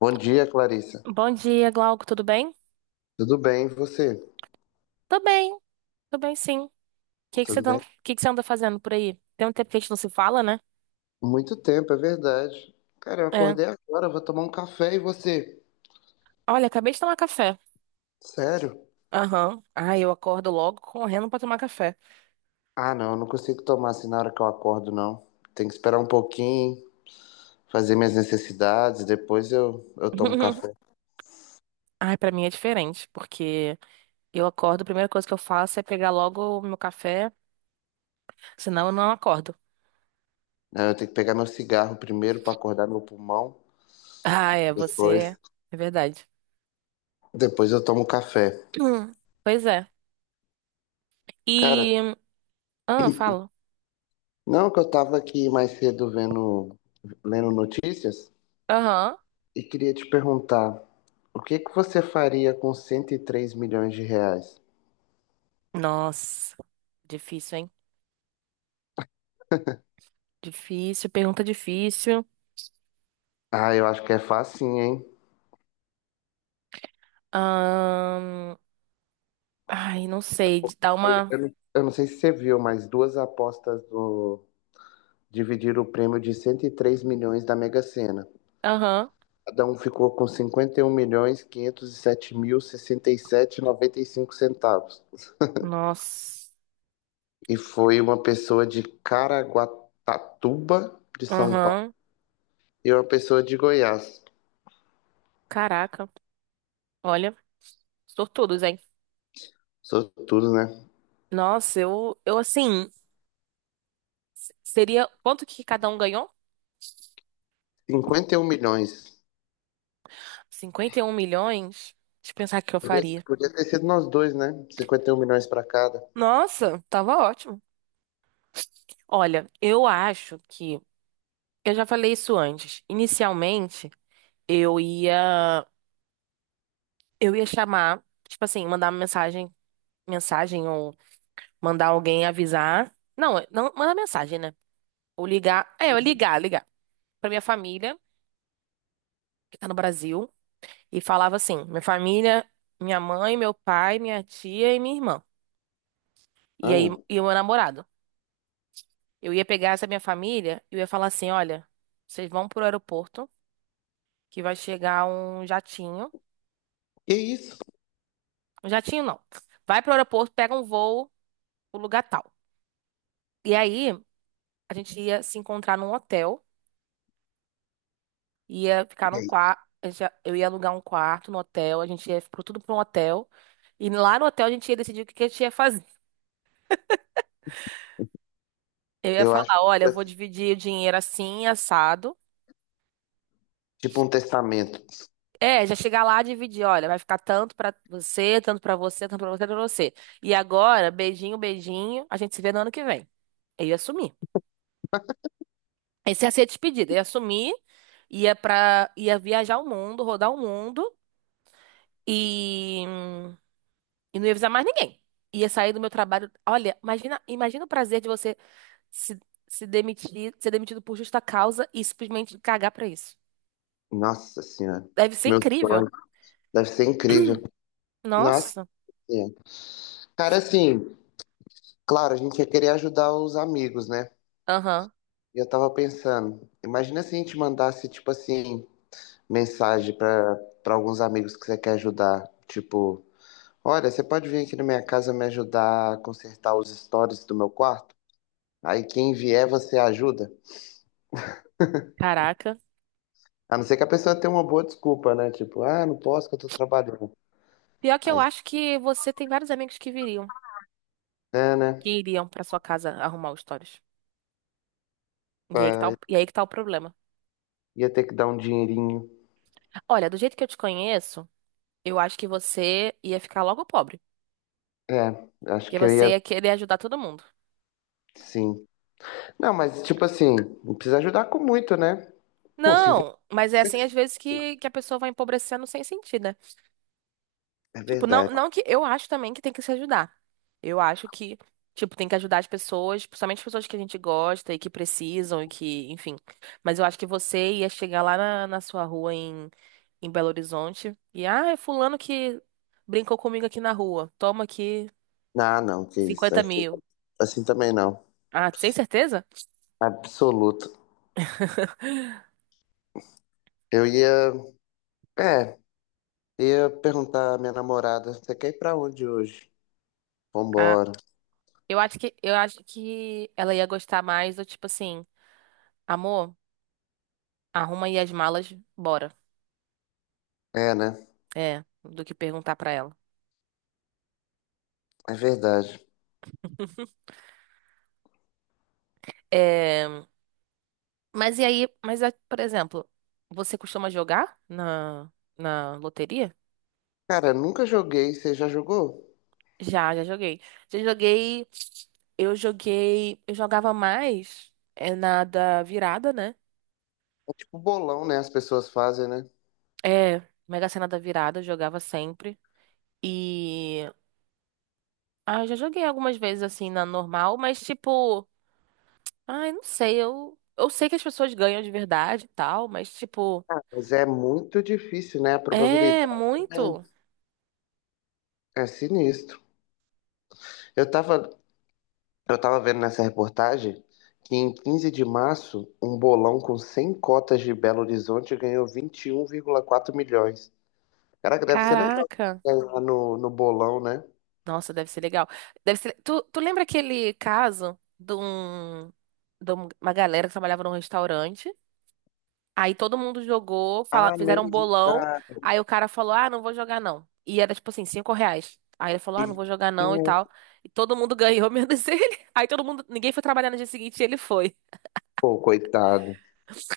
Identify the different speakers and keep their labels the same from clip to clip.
Speaker 1: Bom dia, Clarissa.
Speaker 2: Bom dia, Glauco, tudo bem?
Speaker 1: Tudo bem, e você?
Speaker 2: Tô bem, tô bem sim. O que que você
Speaker 1: Tudo
Speaker 2: tá-
Speaker 1: bem?
Speaker 2: que você anda fazendo por aí? Tem um tempo que a gente não se fala, né?
Speaker 1: Muito tempo, é verdade. Cara, eu
Speaker 2: É.
Speaker 1: acordei agora, vou tomar um café e você?
Speaker 2: Olha, acabei de tomar café.
Speaker 1: Sério?
Speaker 2: Aham. Ah, eu acordo logo correndo pra tomar café.
Speaker 1: Ah, não, eu não consigo tomar assim na hora que eu acordo, não. Tem que esperar um pouquinho, fazer minhas necessidades, depois eu tomo café.
Speaker 2: Ai, pra mim é diferente, porque eu acordo, a primeira coisa que eu faço é pegar logo o meu café, senão eu não acordo.
Speaker 1: Não, eu tenho que pegar meu cigarro primeiro pra acordar meu pulmão,
Speaker 2: Ah, é,
Speaker 1: depois,
Speaker 2: você. É verdade.
Speaker 1: depois eu tomo café.
Speaker 2: Hum. Pois é.
Speaker 1: Cara,
Speaker 2: E. Ah, fala.
Speaker 1: não, que eu tava aqui mais cedo vendo, lendo notícias.
Speaker 2: Aham.
Speaker 1: E queria te perguntar, o que que você faria com 103 milhões de reais?
Speaker 2: Nossa, difícil, hein? Difícil, pergunta difícil.
Speaker 1: Ah, eu acho que é facinho, hein?
Speaker 2: Ahn, Ai, não sei. De dar uma.
Speaker 1: Eu não sei se você viu, mas duas apostas dividiram o prêmio de 103 milhões da Mega Sena.
Speaker 2: Aham.
Speaker 1: Cada um ficou com 51 milhões 507 mil sessenta e sete e 95 centavos.
Speaker 2: Nossa.
Speaker 1: E foi uma pessoa de Caraguatatuba, de São Paulo,
Speaker 2: Aham.
Speaker 1: e uma pessoa de Goiás.
Speaker 2: Caraca. Olha, sortudos, hein?
Speaker 1: Sou tudo, né?
Speaker 2: Nossa, eu assim. Seria. Quanto que cada um ganhou?
Speaker 1: 51 milhões.
Speaker 2: 51 milhões? Deixa eu pensar o que eu
Speaker 1: Podia,
Speaker 2: faria.
Speaker 1: podia ter sido nós dois, né? 51 milhões pra cada.
Speaker 2: Nossa, tava ótimo. Olha, eu acho que. Eu já falei isso antes. Inicialmente, eu ia. Eu ia chamar. Tipo assim, mandar uma mensagem. Mensagem ou mandar alguém avisar. Não, não, manda mensagem, né? Ou ligar. É, eu ligar, ligar. Pra minha família, que tá no Brasil. E falava assim: minha família, minha mãe, meu pai, minha tia e minha irmã. E aí,
Speaker 1: Ah,
Speaker 2: e o meu namorado. Eu ia pegar essa minha família e eu ia falar assim: olha, vocês vão pro aeroporto, que vai chegar um jatinho.
Speaker 1: que isso?
Speaker 2: Um jatinho não. Vai pro aeroporto, pega um voo, o lugar tal. E aí, a gente ia se encontrar num hotel. Ia ficar
Speaker 1: E
Speaker 2: num
Speaker 1: aí?
Speaker 2: quarto, eu ia alugar um quarto no hotel, a gente tudo para um hotel. E lá no hotel a gente ia decidir o que que a gente ia fazer. Eu ia
Speaker 1: Eu acho que
Speaker 2: falar, olha, eu
Speaker 1: vai
Speaker 2: vou
Speaker 1: ser
Speaker 2: dividir o dinheiro assim, assado.
Speaker 1: tipo um testamento.
Speaker 2: É, já chegar lá e dividir, olha, vai ficar tanto pra você, tanto pra você, tanto pra você, tanto pra você. E agora, beijinho, beijinho, a gente se vê no ano que vem. Eu ia sumir. Esse ia ser a despedida, eu ia sumir, ia viajar o mundo, rodar o mundo e E não ia avisar mais ninguém. Ia sair do meu trabalho. Olha, imagina, imagina o prazer de você se, se demitir, ser demitido por justa causa e simplesmente cagar pra isso.
Speaker 1: Nossa Senhora.
Speaker 2: Deve ser
Speaker 1: Meu
Speaker 2: incrível.
Speaker 1: sonho. Deve ser incrível. Nossa
Speaker 2: Nossa.
Speaker 1: Senhora. Cara, assim, claro, a gente ia querer ajudar os amigos, né?
Speaker 2: Aham.
Speaker 1: E eu tava pensando, imagina se a gente mandasse, tipo assim, mensagem pra alguns amigos que você quer ajudar. Tipo, olha, você pode vir aqui na minha casa me ajudar a consertar os stories do meu quarto? Aí quem vier, você ajuda?
Speaker 2: Caraca.
Speaker 1: A não ser que a pessoa tenha uma boa desculpa, né? Tipo, ah, não posso que eu tô trabalhando.
Speaker 2: Pior que eu
Speaker 1: Aí,
Speaker 2: acho que você tem vários amigos que viriam,
Speaker 1: é, né?
Speaker 2: que iriam pra sua casa arrumar os stories. E aí que tá,
Speaker 1: Aí
Speaker 2: o- e aí que tá o problema.
Speaker 1: ia ter que dar um dinheirinho.
Speaker 2: Olha, do jeito que eu te conheço, eu acho que você ia ficar logo pobre.
Speaker 1: É, acho
Speaker 2: Porque
Speaker 1: que eu
Speaker 2: você
Speaker 1: ia,
Speaker 2: ia querer ajudar todo mundo.
Speaker 1: sim. Não, mas tipo assim, não precisa ajudar com muito, né? Pô, sim,
Speaker 2: Não, mas é assim às vezes que a pessoa vai empobrecendo sem sentido, né?
Speaker 1: é
Speaker 2: Tipo, não,
Speaker 1: verdade.
Speaker 2: não que eu acho também que tem que se ajudar. Eu acho que, tipo, tem que ajudar as pessoas, principalmente as pessoas que a gente gosta e que precisam e que, enfim. Mas eu acho que você ia chegar lá na sua rua em Belo Horizonte e, ah, é fulano que brincou comigo aqui na rua. Toma aqui
Speaker 1: Ah, não, que isso.
Speaker 2: cinquenta
Speaker 1: Assim,
Speaker 2: mil.
Speaker 1: assim também não.
Speaker 2: Ah, sem certeza?
Speaker 1: Absoluto. Eu ia, é, ia perguntar à minha namorada, você quer ir pra onde hoje?
Speaker 2: Ah,
Speaker 1: Vambora.
Speaker 2: eu acho que ela ia gostar mais do tipo assim, amor, arruma aí as malas, bora.
Speaker 1: É, né?
Speaker 2: É, do que perguntar pra ela.
Speaker 1: É verdade.
Speaker 2: É, mas e aí, por exemplo, você costuma jogar na loteria?
Speaker 1: Cara, nunca joguei, você já jogou?
Speaker 2: Já joguei. Já joguei, eu jogava mais é, na da virada, né?
Speaker 1: É tipo bolão, né? As pessoas fazem, né?
Speaker 2: É, Mega Sena da virada, eu jogava sempre. E eu já joguei algumas vezes assim na normal, mas tipo, ai, não sei, eu sei que as pessoas ganham de verdade e tal, mas tipo,
Speaker 1: Mas é muito difícil, né? A
Speaker 2: é
Speaker 1: probabilidade é, um,
Speaker 2: muito.
Speaker 1: é sinistro. Eu tava, eu tava vendo nessa reportagem que em 15 de março, um bolão com 100 cotas de Belo Horizonte ganhou 21,4 milhões. Cara, deve ser legal
Speaker 2: Caraca.
Speaker 1: ganhar no bolão, né?
Speaker 2: Nossa, deve ser legal. Deve ser... Tu lembra aquele caso uma galera que trabalhava num restaurante? Aí todo mundo jogou,
Speaker 1: Ah,
Speaker 2: fizeram um
Speaker 1: menos um
Speaker 2: bolão.
Speaker 1: cara.
Speaker 2: Aí o cara falou: ah, não vou jogar não. E era tipo assim, R$ 5. Aí ele falou: ah, não vou jogar não e tal. E todo mundo ganhou, menos ele. Aí ninguém foi trabalhar no dia seguinte e ele foi.
Speaker 1: Pô, coitado.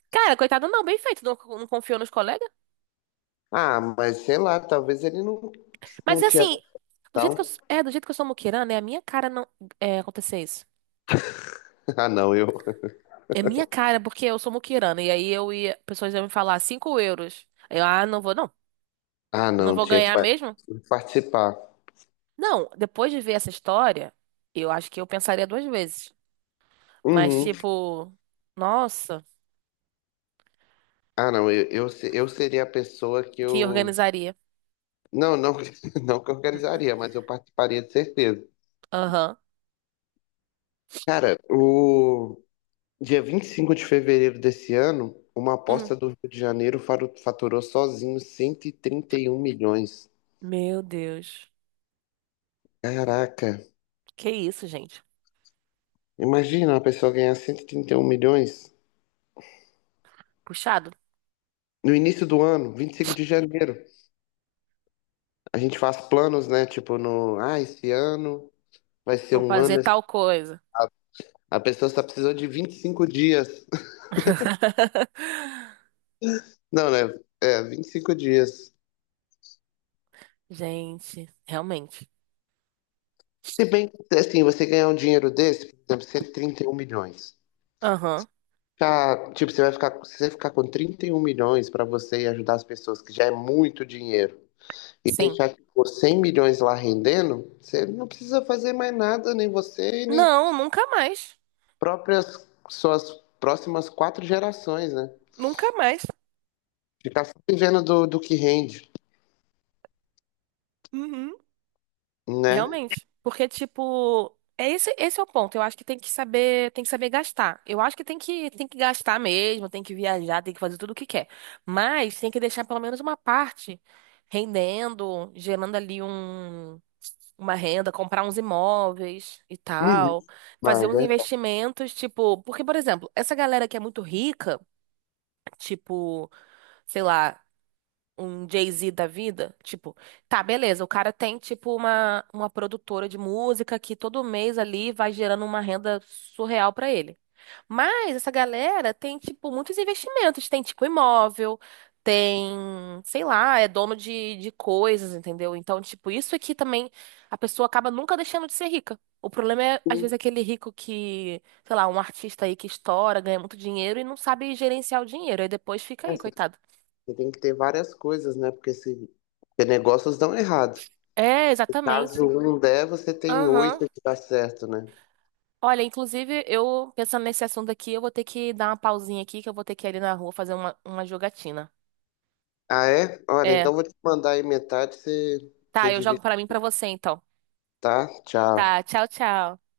Speaker 2: Cara, coitado, não, bem feito, não, não confiou nos colegas.
Speaker 1: Ah, mas sei lá, talvez ele não,
Speaker 2: Mas
Speaker 1: não tinha.
Speaker 2: assim, do jeito que eu,
Speaker 1: Não.
Speaker 2: s- é, do jeito que eu sou muquirana, é a minha cara não é, acontecer isso.
Speaker 1: Ah, não, eu.
Speaker 2: É minha cara, porque eu sou muquirana. E aí pessoas iam me falar 5 euros. Aí eu, não vou, não.
Speaker 1: Ah,
Speaker 2: Eu não
Speaker 1: não,
Speaker 2: vou
Speaker 1: tinha que
Speaker 2: ganhar mesmo?
Speaker 1: participar.
Speaker 2: Não, depois de ver essa história, eu acho que eu pensaria duas vezes. Mas,
Speaker 1: Uhum.
Speaker 2: tipo, nossa,
Speaker 1: Ah, não, eu, se- eu seria a pessoa que
Speaker 2: que
Speaker 1: eu.
Speaker 2: organizaria.
Speaker 1: Não, não, não que eu organizaria, mas eu participaria de certeza.
Speaker 2: Aham.
Speaker 1: Cara, o dia 25 de fevereiro desse ano, uma
Speaker 2: Hum.
Speaker 1: aposta do Rio de Janeiro faturou sozinho cento e trinta e um milhões.
Speaker 2: Meu Deus.
Speaker 1: Caraca,
Speaker 2: Que isso, gente?
Speaker 1: imagina uma pessoa ganhar cento e trinta e um milhões
Speaker 2: Puxado.
Speaker 1: no início do ano, 25 de janeiro. A gente faz planos, né? Tipo, no, ah, esse ano vai ser
Speaker 2: Vou
Speaker 1: um
Speaker 2: fazer
Speaker 1: ano.
Speaker 2: tal coisa.
Speaker 1: A pessoa só precisou de 25 dias. Não, né? É, 25 dias.
Speaker 2: Gente, realmente.
Speaker 1: Se bem que, assim, você ganhar um dinheiro desse, por exemplo, cento e trinta e um milhões.
Speaker 2: Aham.
Speaker 1: Cara, tipo, você vai ficar, se você ficar com 31 milhões pra você e ajudar as pessoas, que já é muito dinheiro, e
Speaker 2: Sim.
Speaker 1: deixar, tipo, 100 milhões lá rendendo, você não precisa fazer mais nada, nem você, e nem
Speaker 2: Não, nunca mais.
Speaker 1: próprias suas próximas quatro gerações, né?
Speaker 2: Nunca mais.
Speaker 1: Ficar só vivendo do que rende,
Speaker 2: Uhum.
Speaker 1: né?
Speaker 2: Realmente. Porque, tipo, esse é o ponto. Eu acho que tem que saber gastar. Eu acho que tem que gastar mesmo, tem que viajar, tem que fazer tudo o que quer. Mas tem que deixar pelo menos uma parte rendendo, gerando ali uma renda, comprar uns imóveis e
Speaker 1: Uhum.
Speaker 2: tal, fazer
Speaker 1: Mas,
Speaker 2: uns investimentos, tipo, porque, por exemplo, essa galera que é muito rica, tipo, sei lá um Jay-Z da vida, tipo, tá, beleza, o cara tem, tipo, uma produtora de música que todo mês ali vai gerando uma renda surreal pra ele. Mas essa galera tem, tipo, muitos investimentos, tem, tipo, imóvel, tem, sei lá, é dono de coisas, entendeu? Então, tipo, isso aqui também, a pessoa acaba nunca deixando de ser rica. O problema é, às vezes, aquele rico que, sei lá, um artista aí que estoura, ganha muito dinheiro e não sabe gerenciar o dinheiro, aí depois fica
Speaker 1: é,
Speaker 2: aí,
Speaker 1: assim,
Speaker 2: coitado.
Speaker 1: você tem que ter várias coisas, né? Porque se porque negócios dão errado.
Speaker 2: É,
Speaker 1: E caso
Speaker 2: exatamente.
Speaker 1: um der, você tem
Speaker 2: Aham.
Speaker 1: oito que dá certo, né?
Speaker 2: Olha, inclusive, eu pensando nesse assunto aqui, eu vou ter que dar uma pausinha aqui, que eu vou ter que ir ali na rua fazer uma jogatina.
Speaker 1: Ah, é? Olha,
Speaker 2: É.
Speaker 1: então vou te mandar aí metade, você,
Speaker 2: Tá,
Speaker 1: você
Speaker 2: eu jogo
Speaker 1: divide,
Speaker 2: pra mim e pra você, então.
Speaker 1: tá? Tchau.
Speaker 2: Tá, tchau, tchau.